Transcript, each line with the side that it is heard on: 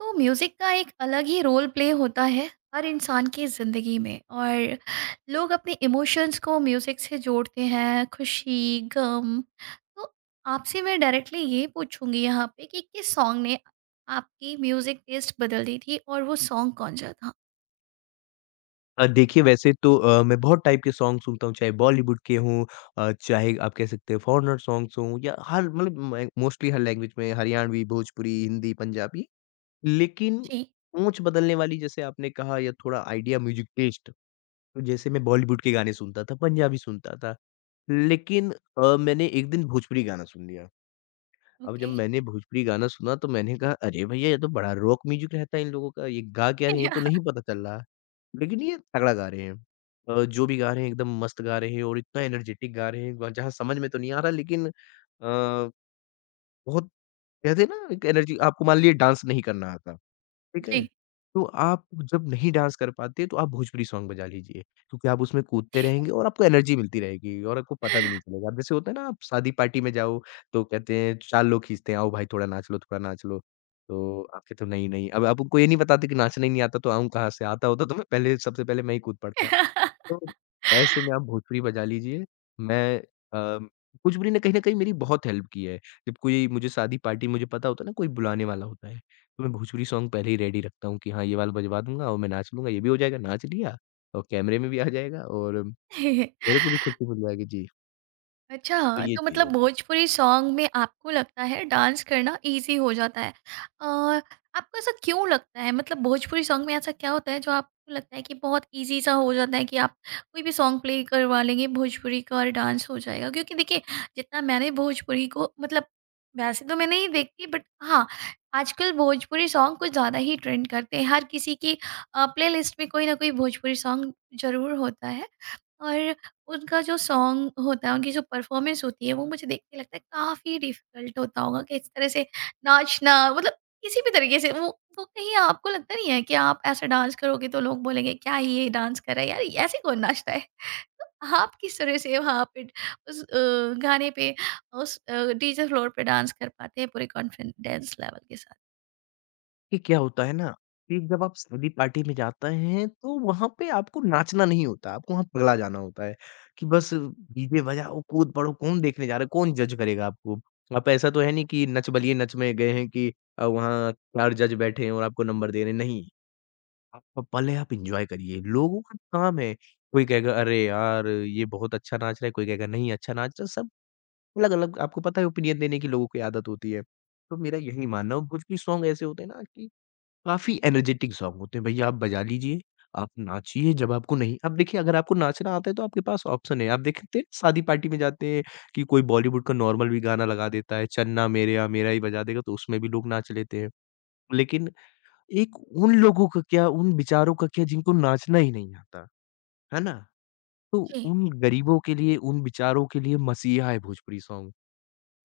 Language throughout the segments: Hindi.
right: तो म्यूज़िक का एक अलग ही रोल प्ले होता है हर इंसान की ज़िंदगी में। और लोग अपने इमोशंस को म्यूज़िक से जोड़ते हैं, खुशी, गम। तो आपसे मैं डायरेक्टली ये पूछूंगी यहाँ पे कि किस सॉन्ग ने आपकी म्यूज़िक टेस्ट बदल दी थी और वो सॉन्ग कौन सा था?
left: देखिए वैसे तो मैं बहुत टाइप के सॉन्ग सुनता हूँ, चाहे बॉलीवुड के हों, चाहे आप कह सकते हैं फॉरेनर सॉन्ग्स हों या हर मतलब मैं मोस्टली हर लैंग्वेज में हरियाणवी, भोजपुरी, हिंदी, पंजाबी। लेकिन
right: जी।
left: सोच बदलने वाली जैसे आपने कहा या थोड़ा आइडिया म्यूज़िक टेस्ट, तो जैसे मैं बॉलीवुड के गाने सुनता था, पंजाबी सुनता था। लेकिन मैंने एक दिन भोजपुरी गाना सुन लिया। अब जब
right: ओके।
left: मैंने भोजपुरी गाना सुना तो मैंने कहा अरे भैया ये तो बड़ा रॉक म्यूजिक रहता है इन लोगों का, ये गा क्या रहे हैं ये तो नहीं पता चल रहा। लेकिन ये तगड़ा गा रहे हैं। जो भी गा रहे हैं एकदम मस्त गा रहे हैं और इतना एनर्जेटिक गा रहे हैं ग जहाँ समझ में तो नहीं आ रहा लेकिन बहुत कहते हैं ना एक एनर्जी आपको मान लीजिए डांस नहीं करना आता। ठीक है? तो आप जब नहीं डांस कर पाते तो आप भोजपुरी सॉन्ग बजा लीजिए, क्योंकि आप उसमें कूदते रहेंगे और आपको एनर्जी मिलती रहेगी और आपको पता भी नहीं चलेगा। जैसे होता है ना आप शादी पार्टी में जाओ तो कहते हैं चाल लोग खींचते हैं, आओ भाई थोड़ा नाच लो, थोड़ा नाच लो। तो आप कहते हो नहीं, नहीं, अब आप उनको ये नहीं बताते कि नाचना ही नहीं आता तो आऊँ कहाँ से? आता होता तो मैं पहले सबसे पहले मैं ही कूद पड़ता।
right: जी।
left: तो ऐसे में आप भोजपुरी बजा लीजिए, मैं अम, भोजपुरी ने कहीं न कहीं मेरी बहुत हेल्प की है। जब कोई मुझे शादी पार्टी मुझे पता होता है ना कोई बुलाने वाला होता है, तो मैं भोजपुरी सॉन्ग पहले ही रेडी रखता हूँ कि हाँ, ये वाला बजवा दूँगा और मैं नाच लूँगा, ये भी हो जाएगा, नाच लिया और कैमरे में भी आ जाएगा और मेरे को भी खुशी मिल जाएगी। जी, तो
right: अच्छा,
left: ये
right: तो
left: चीज़
right: मतलब
left: होती है।
right: भोजपुरी सॉन्ग में आपको लगता है डांस करना ईज़ी हो जाता है। आपको ऐसा क्यों लगता है? मतलब भोजपुरी सॉन्ग में ऐसा क्या होता है जो आपको लगता है कि बहुत ईज़ी सा हो जाता है कि आप कोई भी सॉन्ग प्ले करवा लेंगे भोजपुरी का और डांस हो जाएगा? क्योंकि देखिए, जितना मैंने भोजपुरी को मतलब, वैसे तो मैं नहीं देखती बट हाँ, आजकल भोजपुरी सॉन्ग कुछ ज़्यादा ही ट्रेंड करते हैं। हर किसी की प्लेलिस्ट में कोई ना कोई भोजपुरी सॉन्ग ज़रूर होता है। और उनका जो सॉन्ग होता है, उनकी जो परफ़ॉर्मेंस होती है, वो मुझे देख के लगता है काफ़ी डिफ़िकल्ट होता होगा कि इस तरह से नाचना, मतलब किसी भी तरीके से वो, कहीं आपको लगता नहीं है कि आप ऐसा डांस करोगे तो लोग बोलेंगे क्या ही ये डांस कर रहा है यार, ऐसे कौन नाचता है? तो आप किस तरह से वहाँ पे उस गाने पे, उस डीजे फ़्लोर पे डांस कर पाते हैं पूरे कॉन्फिडेंस लेवल के साथ?
left: कि क्या होता है ना, कि जब आप शादी पार्टी में जाते हैं, तो वहाँ पे आपको नाचना नहीं होता, आपको वहाँ पगला जाना होता है, कि बस डीजे बजाओ, कूद पड़ो, कौन देखने जा रहा है, कौन जज करेगा आपको? आप ऐसा तो है नहीं कि नच बलिए नच में गए हैं कि वहाँ 4 जज बैठे हैं और आपको नंबर दे रहे हैं, नहीं। आपका पल है, आप एन्जॉय करिए, लोगों का काम है, कोई कहेगा, "अरे यार! ये बहुत अच्छा नाच रहा है", कोई कहेगा, "नहीं, अच्छा नाच रहा है", सब अलग-अलग आपको पता है ओपिनियन देने की लोगों की आदत होती है। तो मेरा यही मानना है और कुछ भी सॉन्ग ऐसे होते हैं ना कि काफ़ी एनर्जेटिक सॉन्ग होते हैं भैया आप बजा लीजिए, आप नाचिए जब आपको नहीं अब देखिए अगर आपको नाचना आता है तो आपके पास ऑप्शन है, आप देखते हैं शादी पार्टी में जाते हैं कि कोई बॉलीवुड का नॉर्मल भी गाना लगा देता है, चन्ना मेरेया मेरा ही बजा देगा तो उसमें भी लोग नाच लेते हैं। लेकिन एक उन लोगों का क्या, उन बेचारों का क्या जिनको नाचना ही नहीं आता, है ना? तो
right: जी।
left: उन गरीबों के लिए, उन बेचारों के लिए मसीहा है भोजपुरी सॉन्ग।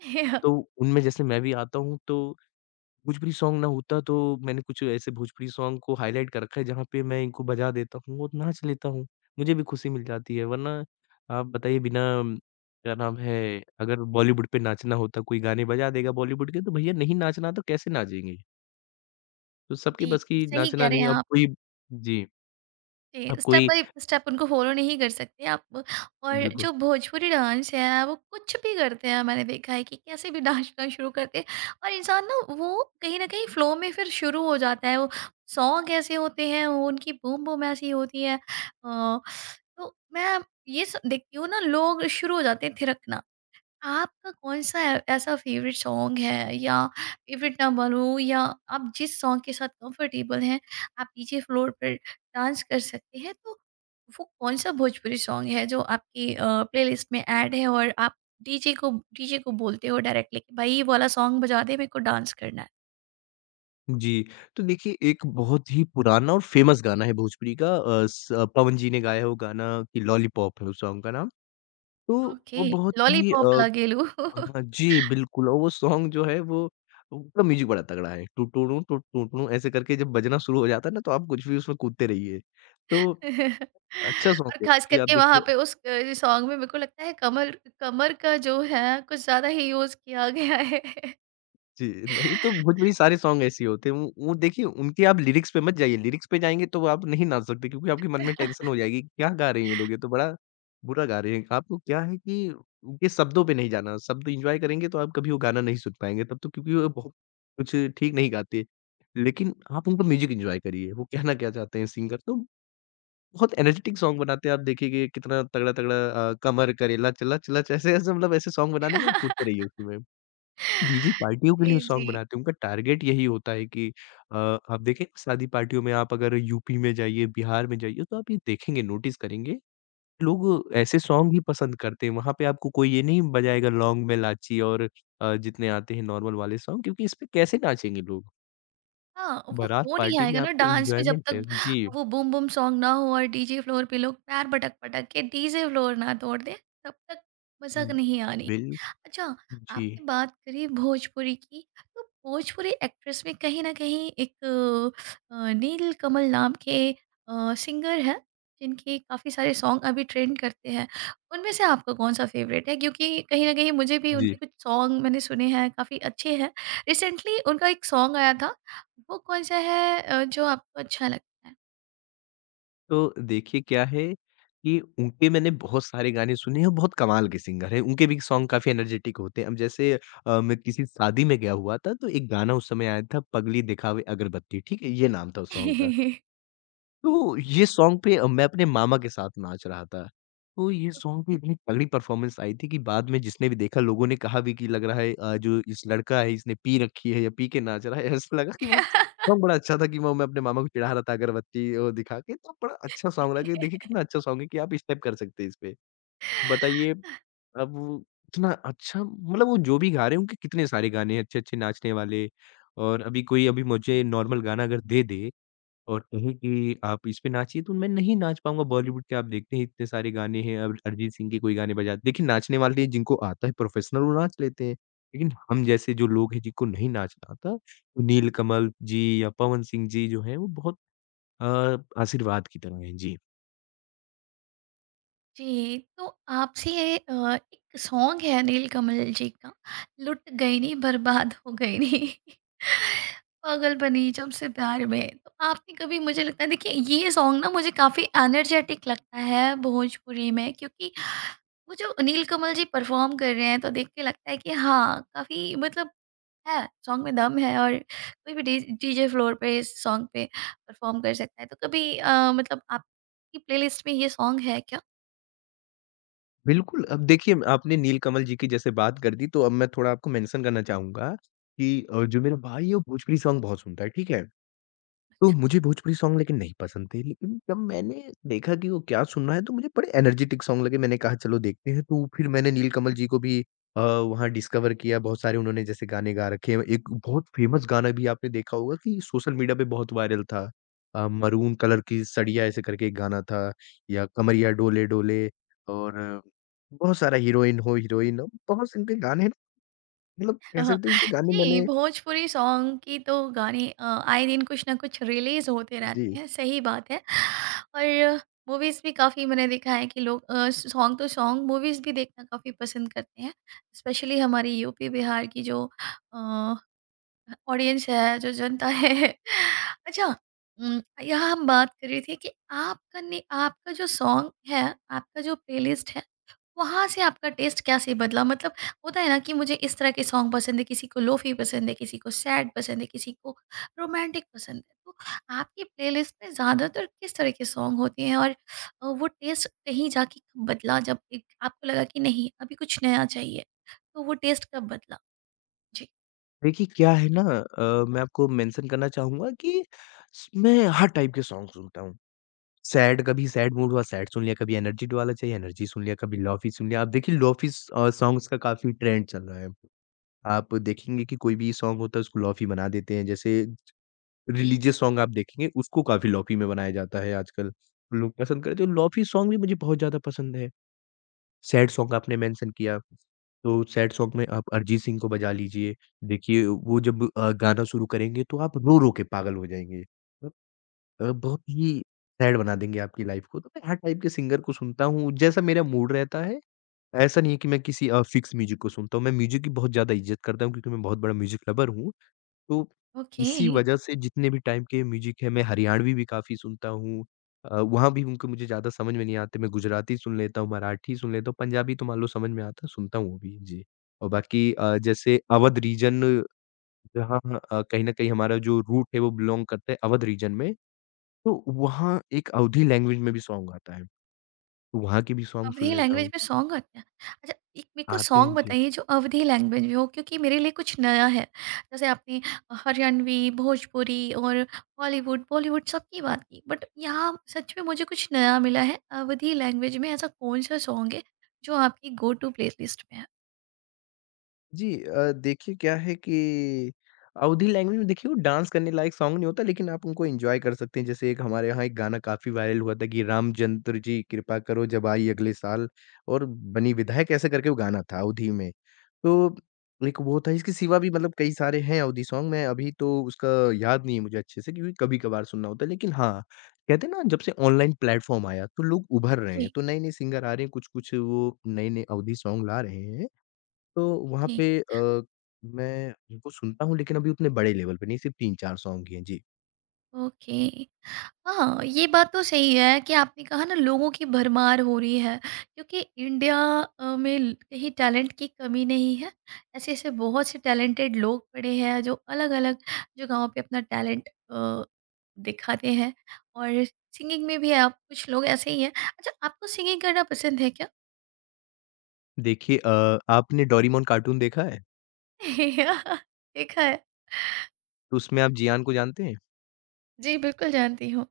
left: तो उनमें जैसे मैं भी आता हूँ तो भोजपुरी सॉन्ग ना होता तो मैंने कुछ ऐसे भोजपुरी सॉन्ग को हाइलाइट कर रखा है जहाँ पे मैं इनको बजा देता हूँ और नाच लेता हूँ। मुझे भी खुशी मिल जाती है वरना आप बताइए बिना क्या नाम है अगर बॉलीवुड पे नाचना होता कोई गाने बजा देगा बॉलीवुड के तो भैया नहीं नाचना तो कैसे नाचेंगे? तो सबके
right: जी,
left: बस की
right: सही
left: नाचना
right: कह रहे
left: नहीं
right: हैं आप। सही कह रहे हैं
left: अब
right: आप।
left: कोई जी, अब
right: स्टेप
left: कोई
right: बाय स्टेप उनको फॉलो नहीं कर सकते आप। और
left: बिल्कुल।
right: जो भोजपुरी डांस है वो कुछ भी करते हैं, मैंने देखा है कि कैसे भी नाचना शुरू करते हैं। और इंसान ना वो कहीं ना कहीं फ्लो में फिर शुरू हो जाता है। वो सॉन्ग ऐसे होते हैं, वो उनकी बूम बूम ऐसी होती है। तो मैं देखती हूँ ना लोग शुरू हो जाते हैं थिरकना। आपका कौन-सा ऐ ऐसा फ़ेवरेट सॉन्ग है, या फ़ेवरेट ना बोलो, या आप जिस सॉन्ग के साथ कंफ़र्टेबल हैं, आप डीजे फ़्लोर पर डांस कर सकते हैं, तो वो कौन-सा भोजपुरी सॉन्ग है जो आपकी प्लेलिस्ट में ऐड है और आप डीजे को बोलते हो डायरेक्टली कि भाई ये वाला सॉन्ग बजा दे, मेरे को डांस करना है?
left: जी, तो देखिए एक बहुत ही पुराना और फ़ेमस गाना है भोजपुरी का पवन जी ने गाया है वो गाना कि लॉलीपॉप है उस सॉन्ग का नाम। तो
right: ओके।
left: वो बहुत ही
right: लॉलीपॉप लागेलू।
left: हाँ, जी, बिल्कुल और वो सॉन्ग जो है वो उसका म्यूज़िक बड़ा तगड़ा है। टू टू टू टू टू टू ऐसे करके जब बजना शुरू हो जाता है ना तो आप कुछ भी उसमें कूदते रहिए। तो अच्छा सॉन्ग
right: और
left: है,
right: ख़ास
left: कि आप
right: करके वहाँ
left: देखिए
right: पे उस सॉन्ग में मेरे को लगता है कमर कमर का जो है कुछ ज़्यादा ही यूज़ किया गया है।
left: जी, नहीं तो भोजपुरी में सारे सॉन्ग ऐसे ही होते हैं। वो देखिए उनके आप लिरिक्स पे मत जाइए, लिरिक्स पे जाएँगे तो आप नहीं नाच सकते क्योंकि आपके मन में टेंशन हो जाएगी, कि क्या गा रहे हैं ये लोग, ये तो बड़ा बुरा गा रहे हैं। आपको क्या है कि उनके शब्दों पे नहीं जाना, शब्द एन्जॉय करेंगे तो आप कभी वो गाना नहीं सुन पाएँगे तब तो क्योंकि वो बहुत कुछ ठीक नहीं गाते। लेकिन आप उनका म्यूज़िक एन्जॉय करिए, वो कहना क्या चाहते हैं सिंगर तो बहुत एनर्जेटिक सॉन्ग बनाते हैं आप देखिएगा कितना तगड़ा-तगड़ा कमर करेला, लच लच लच ऐसे-ऐसे मतलब ऐसे सॉन्ग बनाने के आप कूदते रहिए उसी में। जी, जी, पार्टियों के लिए वो
right: जी,
left: सॉन्ग
right: जी।
left: बनाते हैं, उनका टारगेट यही होता है कि आप देखें शादी पार्टियों में आप अगर यूपी में जाइए, बिहार में जाइए तो आप ये देखेंगे, नोटिस करेंगे, लोग ऐसे सॉन्ग ही पसंद करते हैं। वहाँ पे आपको कोई ये नहीं बजाएगा लौंग में इलायची और जितने आते हैं नॉर्मल वाले सॉन्ग क्योंकि इस पे कैसे नाचेंगे लोग?
right: हाँ, वो
left: बारात
right: फ्लो नहीं
left: पार्टी में
right: आएगा ना
left: आपको
right: डांस में जब
left: एन्जॉयमेंट
right: तक
left: चाहिए। जी,
right: वो बूम बूम सॉन्ग ना हो और डीजे फ्लोर पे लोग पैर पटक-पटक के डीजे फ्लोर ना तोड़ दें, तब तक मज़ा
left: हुँ,
right: नहीं आनी।
left: बिल
right: अच्छा,
left: जी,
right: आपने बात करी भोजपुरी की, तो भोजपुरी एक्ट्रेस में कहीं न कहीं एक नील कमल नाम के सिंगर हैं, जिनके काफ़ी सारे सॉन्ग अभी ट्रेंड करते हैं। उनमें से आपका कौन-सा फ़ेवरेट है? क्योंकि कहीं न कहीं मुझे भी
left: जी।
right: उनके कुछ सॉन्ग मैंने सुने हैं, काफ़ी अच्छे हैं। रिसेंटली उनका एक सॉन्ग आया था, वो कौन-सा है जो आपको अच्छा लगता है?
left: तो देखिए क्या है कि उनके मैंने बहुत सारे गाने सुने हैं और बहुत कमाल के सिंगर हैं। उनके भी सॉन्ग काफ़ी एनर्जेटिक होते हैं। अब जैसे मैं किसी शादी में गया हुआ था तो एक गाना उस समय आया था पगली दिखावे अगरबत्ती, ठीक है? ये नाम था उस सॉन्ग का। तो ये सॉन्ग पे मैं अपने मामा के साथ नाच रहा था। तो ये सॉन्ग पे इतनी तगड़ी परफ़ॉर्मेंस आई थी कि बाद में जिसने भी देखा लोगों ने कहा भी कि लग रहा है जो इस लड़का है इसने पी रखी है या पी के नाच रहा है। ऐसा लगा कि मतलब सॉन्ग बड़ा अच्छा था कि वो मैं अपने मामा को चिढ़ा रहा था अगरबत्ती वो दिखा के तो बड़ा अच्छा सॉन्ग लगा कि देखिए कितना अच्छा सॉन्ग है कि आप स्टेप कर सकते हैं इस पे। बताइए अब वो इतना अच्छा मतलब वो जो भी गा रहे हैं उनके कितने सारे गाने हैं अच्छे-अच्छे नाचने वाले और अभी कोई अभी मुझे नॉर्मल गाना अगर दे दे और कहे कि आप इस पे नाचिए तो मैं नहीं नाच पाऊँगा बॉलीवुड के आप देखते हैं इतने सारे गाने हैं अब अरिजीत सिंह के कोई गाने बजा देखिए नाचने वाले हैं, जिनको आता है प्रोफेशनल वो नाच लेते हैं। लेकिन हम जैसे जो लोग हैं जिनको नहीं नाचना आता, तो नील कमल जी या पवन सिंह जी जो हैं वो बहुत आशीर्वाद की तरह हैं। जी।
right: जी, तो आपसे ये एक सॉन्ग है अनिल कमल जी का, लुट गई नी, बर्बाद हो गई नी। पागल बनी जब से प्यार में। तो आपने कभी, मुझे लगता है देखिए ये सॉन्ग ना मुझे काफ़ी एनर्जेटिक लगता है भोजपुरी में, क्योंकि वो जो अनिल कमल जी परफ़ॉर्म कर रहे हैं तो देख के लगता है कि हाँ, काफ़ी मतलब है, सॉन्ग में दम है और कोई भी डी डीजे फ्लोर पे इस सॉन्ग पे परफ़ॉर्म कर सकता है। तो कभी मतलब आपकी प्लेलिस्ट में ये सॉन्ग है
left: बिल्कुल, अब देखिए आपने नील कमल जी की जैसे बात कर दी तो अब मैं थोड़ा आपको मेंशन करना चाहूँगा कि जो मेरा भाई है वो भोजपुरी सॉन्ग बहुत सुनता है, ठीक है? तो
right: क्या?
left: मुझे भोजपुरी सॉन्ग लेकिन नहीं पसंद थे, लेकिन जब मैंने देखा कि वो क्या सुन रहा है, तो मुझे बड़े एनर्जेटिक सॉन्ग लगे, मैंने कहा चलो देखते हैं। तो फिर मैंने नीलकमल जी को भी वहाँ डिस्कवर किया, बहुत सारे उन्होंने जैसे गाने गा रखे हैं। एक बहुत फेमस गाना भी आपने देखा होगा कि सोशल मीडिया पे बहुत वायरल था मरून कलर की सड़िया ऐसे करके एक गाना था या कमरिया डोले डोले और बहुत सारा हीरोइन हो, बहुत से इनके गाने हैं मतलब कह
right: हाँ,
left: सकते हैं उनके गाने
right: जी,
left: मैंने
right: भोजपुरी सॉन्ग की तो गाने आए दिन कुछ ना कुछ रिलीज़ होते
left: जी।
right: रहते हैं, सही बात है। और मूवीज़ भी काफ़ी मैंने देखा है कि लोग सॉन्ग तो सॉन्ग, मूवीज़ भी देखना काफ़ी पसंद करते हैं। स्पेशली हमारी यूपी, बिहार की जो अ, ऑडियंस है, जो जनता है। अच्छा, यहाँ हम बात कर रहे थे कि आपका जो सॉन्ग है, आपका जो प्लेलिस्ट है, वहाँ से आपका टेस्ट कैसे बदला? मतलब होता है ना कि मुझे इस तरह के सॉन्ग पसंद है, किसी को लोफ़ी पसंद है, किसी को सैड पसंद है, किसी को रोमांटिक पसंद है। तो आपकी प्लेलिस्ट में ज़्यादातर किस तरह के सॉन्ग होते हैं? और वो टेस्ट कहीं जाके कब बदला जब एक आपको लगा कि नहीं, अभी कुछ नया चाहिए? तो वो टेस्ट कब बदला? जी।
left: देखिए, क्या है ना मैं आपको मेंशन करना चाहूँगा कि स मैं हर टाइप के सॉन्ग सुनता हूँ। सैड कभी सैड मूड हुआ सैड सुन लिया, कभी एनर्जी वाला चाहिए एनर्जी सुन लिया, कभी लोफी सुन लिया। आप देखिए लोफी सॉन्ग्स का काफ़ी ट्रेंड चल रहा है। आप देखेंगे कि कोई भी सॉन्ग होता है उसको लोफी बना देते हैं। जैसे रिलीजियस सॉन्ग आप देखेंगे उसको काफ़ी लोफी में बनाया जाता है आजकल। लोग पसंद करते हैं, तो लोफी सॉन्ग भी मुझे बहुत ज़्यादा पसंद है। सैड सॉन्ग आपने मेंशन किया, तो सैड सॉन्ग में आप अरिजीत सिंह को बजा लीजिए। देखिए वो जब गाना शुरू करेंगे तो आप रो-रो के पागल हो जाएँगे। मतलब बहुत ही सैड बना देंगे आपकी लाइफ़ को। तो मैं हर टाइप के सिंगर को सुनता हूँ, जैसा मेरा मूड रहता है। ऐसा नहीं है कि मैं किसी फिक्स म्यूज़िक को सुनता हूँ। मैं म्यूज़िक की बहुत ज़्यादा इज़्ज़त करता हूँ क्योंकि मैं बहुत बड़ा म्यूज़िक लवर हूँ। तो
right: ओके।
left: इसी वजह से जितने भी टाइप के म्यूज़िक है, मैं हरियाणवी भी काफ़ी सुनता हूँ। वहाँ भी उनके मुझे ज़्यादा समझ में नहीं आते, मैं गुजराती सुन लेता हूँ, मराठी सुन लेता हूँ, पंजाबी तो मान लो समझ में आता है, सुनता हूँ वो भी। जी, और बाकी जैसे अवध रीजन जहाँ कहीं न कहीं हमारा जो रूट है वो बिलॉन्ग करता है अवध रीजन में, तो वहाँ एक अवधी लैंग्वेज में भी सॉन्ग आता है, तो वहाँ के भी सॉन्ग सुन
right: अवधी
left: लेता
right: लैंग्वेज
left: हूँ।
right: में सॉन्ग आते हैं? अच्छा, एक मेरे को
left: आते हैं
right: सॉन्ग
left: जी।
right: बताइए जो अवधी लैंग्वेज में हो, क्योंकि मेरे लिए कुछ नया है। जैसे आपने हरियाणवी, भोजपुरी और हॉलीवुड, बॉलीवुड सबकी बात की। बट यहाँ सच में मुझे कुछ नया मिला है। अवधी लैंग्वेज में ऐसा कौन-सा सॉन्ग है जो आपकी गो टू प्लेलिस्ट में है?
left: देखिए क्या है कि अवधी लैंग्वेज में देखिए वो डांस करने लायक सॉन्ग नहीं होता लेकिन आप उनको एन्जॉय कर सकते हैं। जैसे एक हमारे यहाँ एक गाना काफ़ी वायरल हुआ था कि रामचंद्र जी कृपा करो जब आई अगले साल और बनी विधायक ऐसे करके वो गाना था अवधी में। तो एक वो था इसके सिवा भी मतलब कई सारे हैं अवधी सॉन्ग मैं अभी तो उसका याद नहीं है मुझे अच्छे से क्योंकि कभी-कभार सुनना होता है। लेकिन हाँ, कहते हैं ना जब से ऑनलाइन प्लेटफ़ॉर्म आया तो लोग उभर रहे हैं।
right: जी,
left: तो नए-नए सिंगर आ रहे हैं कुछ-कुछ वो नए-नए अवधी सॉन्ग ला रहे हैं। तो वहाँ
right: जी।
left: पे मैं उनको सुनता हूँ लेकिन अभी उतने बड़े लेवल पे नहीं, सिर्फ़ 3-4 सॉन्ग ही हैं। जी।
right: ओके। हाँ, ये बात तो सही है कि आपने कहा ना लोगों की भरमार हो रही है, क्योंकि इंडिया में कहीं टैलेंट की कमी नहीं है। ऐसे ऐसे बहुत से टैलेंटेड लोग पड़े हैं जो अलग अलग जगहों पे अपना टैलेंट दिखाते हैं। और सिंगिंग में भी आप, कुछ लोग ऐसे ही हैं। अच्छा, आपको सिंगिंग करना पसंद है क्या?
left: देखिए आपने डोरेमोन कार्टून देखा है?
right: देखा है।
left: तो उसमें आप ज़ियान को जानते हैं?
right: जी बिल्कुल जानती हूँ।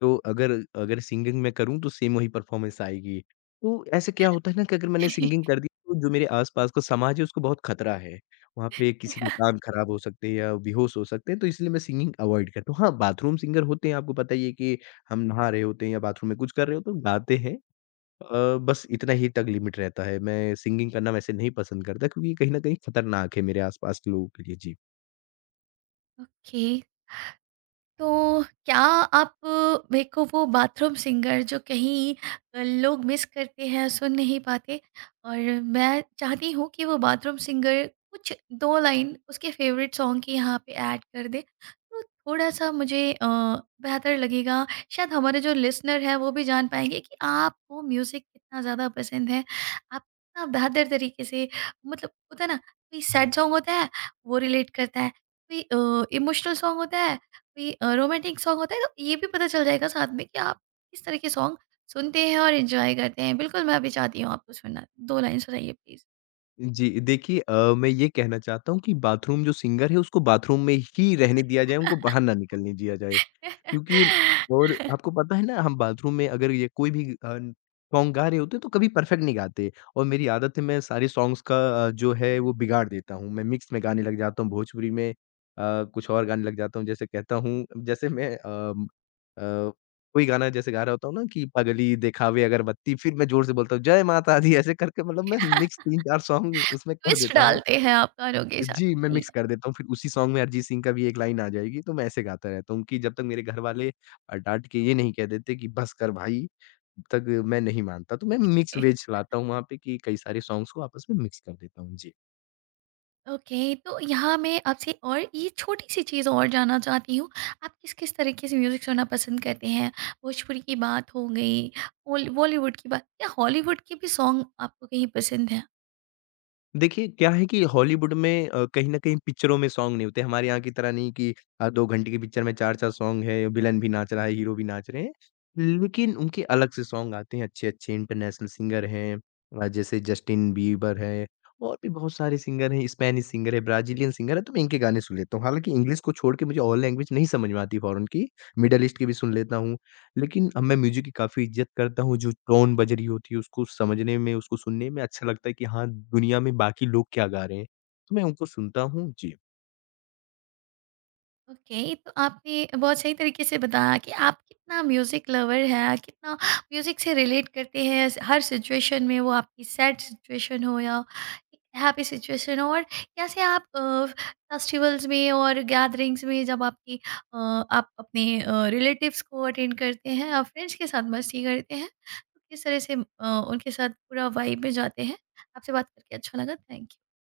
left: तो अगर अगर सिंगिंग मैं करूँ तो सेम वही परफ़ॉर्मेंस आएगी। तो ऐसे क्या होता है ना कि अगर मैंने सिंगिंग कर दी तो जो मेरे आस-पास का समाज है उसको बहुत खतरा है। वहाँ पे किसी के कान ख़राब हो सकते हैं या बेहोश हो सकते हैं तो इसलिए मैं सिंगिंग अवॉइड करता हूँ। हाँ, बाथरूम सिंगर होते हैं आपको पता ही है कि हम नहा रहे होते हैं या बाथरूम में कुछ कर रहे होते हैं, गाते हैं। बस इतना ही तक लिमिट रहता है। मैं सिंगिंग करना वैसे नहीं पसंद करता क्योंकि कहीं न कहीं खतरनाक है मेरे आस-पास के लोगों के लिए। जी।
right: ओके, तो क्या आप, मेरे को वो बाथरूम सिंगर जो कहीं लोग मिस करते हैं, सुन नहीं पाते, और मैं चाहती हूँ कि वो बाथरूम सिंगर कुछ 2 लाइन उसके फ़ेवरेट सॉन्ग की यहाँ पे ऐड कर दे, तो थोड़ा-सा मुझे बेहतर लगेगा। शायद हमारे जो लिसनर हैं, वो भी जान पाएँगे कि आपको म्यूज़िक कितना ज़्यादा पसंद है। आप कितना बेहतर तरीके से, मतलब होता है ना, कोई सैड सॉन्ग होता है, वो रिलेट करता है, कोई इमोशनल सॉन्ग होता है, कोई रोमांटिक सॉन्ग होता है, तो ये भी पता चल जाएगा साथ में कि आप किस तरह के सॉन्ग सुनते हैं और एंजॉय करते हैं। बिल्कुल, मैं भी चाहती हूँ आपको सुनना। 2 लाइन सुनाइए प्लीज़।
left: जी, देखिए मैं ये कहना चाहता हूँ कि बाथरूम जो सिंगर है उसको बाथरूम में ही रहने दिया जाए, उनको बाहर ना निकलने दिया जाए। क्योंकि और आपको पता है ना हम बाथरूम में अगर ये कोई भी सॉन्ग गा रहे होते हैं तो कभी परफेक्ट नहीं गाते और मेरी आदत है मैं सारे सॉन्ग्स का जो है वो बिगाड़ देता हूँ। मैं मिक्स में गाने लग जाता हूँ, भोजपुरी में कुछ और गाने लग जाता हूँ जैसे कहता हूँ जैसे मैं अ, कोई गाना जैसे गा रहा होता हूँ ना कि पगली, दिखावे, अगरबत्ती फिर मैं ज़ोर से बोलता हूँ जय माता दी ऐसे करके मतलब मैं मिक्स 3-4 सॉन्ग उसमें कर
right: ट्विस्ट
left: देता हूँ।
right: डालते हैं आप गानों के साथ।
left: जी, मैं
right: सही
left: मिक्स कर देता हूँ, फिर उसी सॉन्ग में अरिजीत सिंह का भी एक लाइन आ जाएगी, तो मैं ऐसे गाता रहता हूँ कि जब तक मेरे घर वाले डाँट के ये नहीं कह देते कि बस कर भाई, तब तक मैं नहीं मानता। तो मैं मिक्स
right: है।
left: वेज चलाता हूँ वहाँ पे कि कई सारे सॉन्ग्स को आपस में मिक्स कर देता हूँ। जी।
right: ओके, तो यहाँ मैं आपसे और ये छोटी-सी चीज़ और जानना चाहती हूँ। आप किस-किस तरीके से म्यूज़िक सुनना पसंद करते हैं? भोजपुरी की बात हो गई, बॉलीवुड की बात, क्या हॉलीवुड के भी सॉन्ग आपको कहीं पसंद हैं?
left: देखिए, क्या है कि हॉलीवुड में कहीं न कहीं पिक्चरों में सॉन्ग नहीं होते। हमारे यहाँ की तरह नहीं कि 2 घंटे की पिक्चर में 4-4 सॉन्ग है, विलेन भी नाच रहा है, हीरो भी नाच रहे हैं। लेकिन उनके अलग से सॉन्ग आते हैं, अच्छे-अच्छे इंटरनेशनल सिंगर हैं जैसे जस्टिन बीबर है और भी बहुत सारे सिंगर हैं, स्पेनिश सिंगर है, ब्राज़ीलियन सिंगर है, तो मैं इनके गाने सुन लेता हूँ। हालाँकि इंग्लिश को छोड़ के मुझे और लैंग्वेज नहीं समझ में आती फ़ॉरेन की, मिडल ईस्ट की भी सुन लेता हूँ। लेकिन अब मैं म्यूज़िक की काफ़ी इज़्ज़त करता हूँ, जो टोन बज रही होती है, उसको समझने में, उसको सुनने में अच्छा लगता है कि हाँ, दुनिया में बाकी लोग क्या गा रहे हैं। तो मैं उनको सुनता हूँ। जी।
right: ओके, तो आपने बहुत सही तरीके से बताया कि आप कितना म्यूज़िक लवर हैं, कितना म्यूज़िक से रिलेट करते हैं हर सिचुएशन में, वो आपकी सैड सिचुएशन हो या हैप्पी सिचुएशन हो, और कैसे आप फेस्टिवल्स में और गैदरिंग्स में जब आपकी, आप अपने रिलेटिव्स को अटेंड करते हैं और फ्रेंड्स के साथ मस्ती करते हैं तो किस तरह से उनके साथ पूरा वाइब में जाते हैं। आपसे बात करके अच्छा लगा, थैंक यू।